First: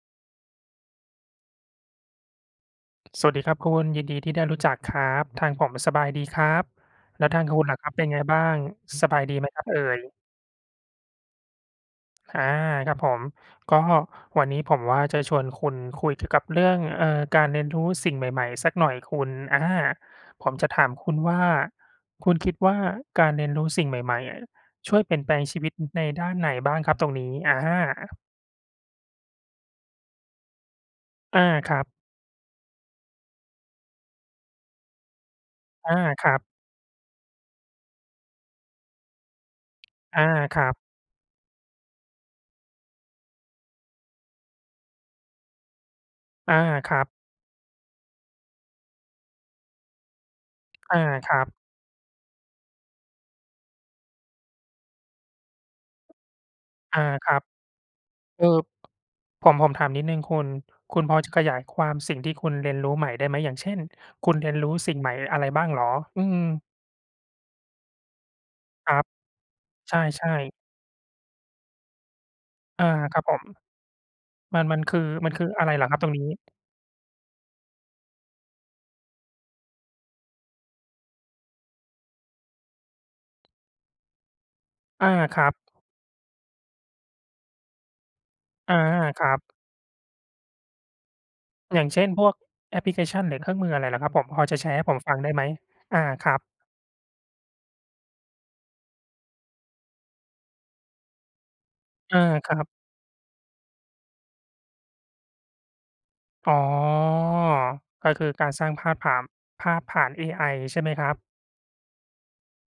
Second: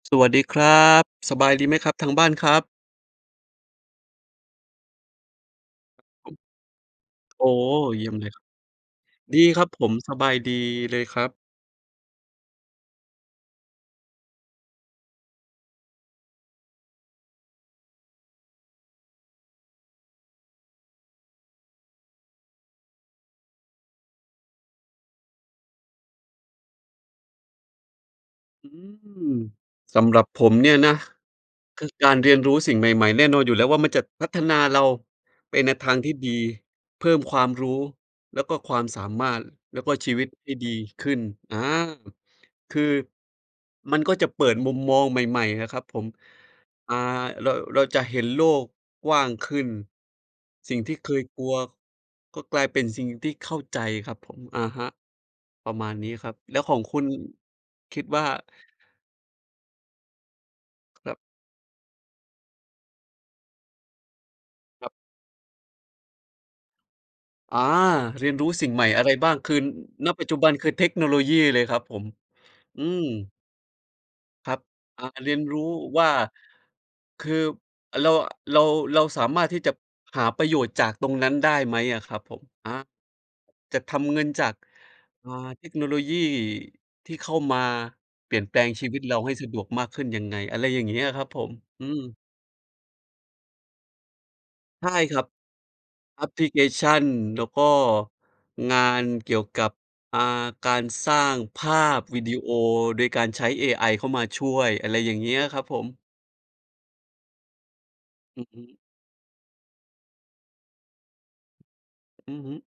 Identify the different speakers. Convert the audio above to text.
Speaker 1: สวัสดีครับ สบายดีไหมครับทางบ้านครับ?
Speaker 2: สวัสดีครับคุณ ยินดีที่ได้รู้จักครับ ทางผมสบายดี
Speaker 1: อึ
Speaker 2: ค
Speaker 1: บ
Speaker 2: รับ แล้วท
Speaker 1: โ
Speaker 2: า
Speaker 1: อ
Speaker 2: ง
Speaker 1: ้
Speaker 2: คุณน่ะครับ
Speaker 1: เ
Speaker 2: เป
Speaker 1: ย
Speaker 2: ็
Speaker 1: ี
Speaker 2: น
Speaker 1: ่ยม
Speaker 2: ไง
Speaker 1: เลย
Speaker 2: บ
Speaker 1: ค
Speaker 2: ้
Speaker 1: ร
Speaker 2: า
Speaker 1: ับ
Speaker 2: ง? สบายดี
Speaker 1: ดี
Speaker 2: ไหมค
Speaker 1: ค
Speaker 2: รั
Speaker 1: รั
Speaker 2: บ
Speaker 1: บ
Speaker 2: เอ่
Speaker 1: ผม ส
Speaker 2: ย?
Speaker 1: บายดีเลยครับ
Speaker 2: อา ครับผม ก็วันนี้ผมว่า จะชวนคุณคุยถึงกับเรื่อง เออ การเรียนรู้สิ่งใหม่ ๆ สักหน่อยคุณ อา ผมจะถามคุณว่า คุณคิดว่าการเรียนรู้สิ่งใหม่ ๆ อะ ช่วยเปลี่ยนแปลงชีวิต อือ ในด้านไหนบ้างครับตรงนี้? อา
Speaker 1: อืม สำหรับผมเนี่ยนะ
Speaker 2: อา ครั
Speaker 1: คื
Speaker 2: บ
Speaker 1: อการเรียนรู้สิ่งใหม่ ๆ แน่นอนอยู่แล้วว่า มันจะพัฒนาเราไปในท
Speaker 2: อ
Speaker 1: า
Speaker 2: า
Speaker 1: งที่
Speaker 2: ค
Speaker 1: ดี
Speaker 2: รับ
Speaker 1: เพิ่มความรู้ แล้วก็ความสามารถ แล้วก็ชี
Speaker 2: อ
Speaker 1: ว
Speaker 2: า
Speaker 1: ิตให้
Speaker 2: ครั
Speaker 1: ดี
Speaker 2: บ
Speaker 1: ขึ้น อา คือ มันก็จะเปิดมุมมองใหม่ ๆ นะครับผม
Speaker 2: อา ค
Speaker 1: อ่า
Speaker 2: รับ
Speaker 1: เรา เราจะเห็นโลกกว้างขึ้น สิ่งท
Speaker 2: อ
Speaker 1: ี่
Speaker 2: า
Speaker 1: เคย
Speaker 2: คร
Speaker 1: ก
Speaker 2: ั
Speaker 1: ลั
Speaker 2: บ
Speaker 1: วก็กลายเป็นสิ่งที่เข้าใจครับผม อะฮะ ประมาณนี้ครับ แล้วของค
Speaker 2: อ
Speaker 1: ุ
Speaker 2: า
Speaker 1: ณ
Speaker 2: ครับ
Speaker 1: คิดว่า?
Speaker 2: เอ่อ ผม ผมถามนิดหนึ่งคุณ คุณ
Speaker 1: คร
Speaker 2: พ
Speaker 1: ั
Speaker 2: อ
Speaker 1: บ
Speaker 2: จะขยายความสิ่งที่คุณเรียนรู้ใหม่ได้ไหม? อย่างเช่น คุณเรียนรู้
Speaker 1: ค
Speaker 2: ส
Speaker 1: รับ
Speaker 2: ิ่งใหม่หรืออะไรบ้างเหรอ? อืม
Speaker 1: อา เรียนรู้สิ่งใหม
Speaker 2: ค
Speaker 1: ่
Speaker 2: ร
Speaker 1: อ
Speaker 2: ั
Speaker 1: ะ
Speaker 2: บ
Speaker 1: ไรบ้าง? คือ
Speaker 2: ใช
Speaker 1: ณ ปัจจ
Speaker 2: ่
Speaker 1: ุบัน
Speaker 2: ๆ
Speaker 1: คือเทคโนโลยีเลยครับผม อื
Speaker 2: อา
Speaker 1: ม
Speaker 2: ครับผม
Speaker 1: ครั
Speaker 2: ม
Speaker 1: บ
Speaker 2: ัน มันคื
Speaker 1: อ
Speaker 2: อ
Speaker 1: ่า เ
Speaker 2: ม
Speaker 1: ร
Speaker 2: ั
Speaker 1: ี
Speaker 2: น
Speaker 1: ย
Speaker 2: ค
Speaker 1: น
Speaker 2: ือ
Speaker 1: ร
Speaker 2: อ
Speaker 1: ู
Speaker 2: ะไ
Speaker 1: ้
Speaker 2: รเหรอครั
Speaker 1: ว
Speaker 2: บ
Speaker 1: ่
Speaker 2: ตร
Speaker 1: า
Speaker 2: งนี้?
Speaker 1: คือเรา เรา เราสามารถที่จะหาประโยชน์จากตรงนั้นได้ไหมอะครับผม? อา จะทำเงินจาก
Speaker 2: อา
Speaker 1: อ่า
Speaker 2: ครับ
Speaker 1: เทคโนโลยีที่เข้ามาเปลี่ยนแปลง
Speaker 2: อา
Speaker 1: ชีวิตเรา
Speaker 2: คร
Speaker 1: ใ
Speaker 2: ั
Speaker 1: ห้
Speaker 2: บ
Speaker 1: สะดวกมากขึ้นยังไง? อะไรอย่างเงี้ยครับผม
Speaker 2: อย
Speaker 1: อ
Speaker 2: ่
Speaker 1: ื
Speaker 2: างเช่น
Speaker 1: ม
Speaker 2: พวกแอปพลิเคชันหรือเครื่องมืออะไรเหรอครับผม? พอจะแชร์ให
Speaker 1: ใ
Speaker 2: ้
Speaker 1: ช่
Speaker 2: ผมฟ
Speaker 1: ค
Speaker 2: ั
Speaker 1: ร
Speaker 2: ง
Speaker 1: ับ
Speaker 2: ได้ไหม? อา
Speaker 1: แอ
Speaker 2: ค
Speaker 1: ป
Speaker 2: รั
Speaker 1: พ
Speaker 2: บ
Speaker 1: ลิเคชัน แล้วก็งานเกี่ยวกับ อา การสร้างภาพ
Speaker 2: อ
Speaker 1: ว
Speaker 2: า
Speaker 1: ิดีโอ
Speaker 2: ครับ
Speaker 1: โอยการใช้เอไอเข้ามาช่วย อะไรอย่างเงี้ยครับผม
Speaker 2: อ๋อ ก็คือ
Speaker 1: อื
Speaker 2: ก
Speaker 1: อ
Speaker 2: าร
Speaker 1: ฮ
Speaker 2: สร้า
Speaker 1: ึ
Speaker 2: งภาพผ่าม ภาพผ่านเอไอใช่ไหมครับ?
Speaker 1: อือฮึ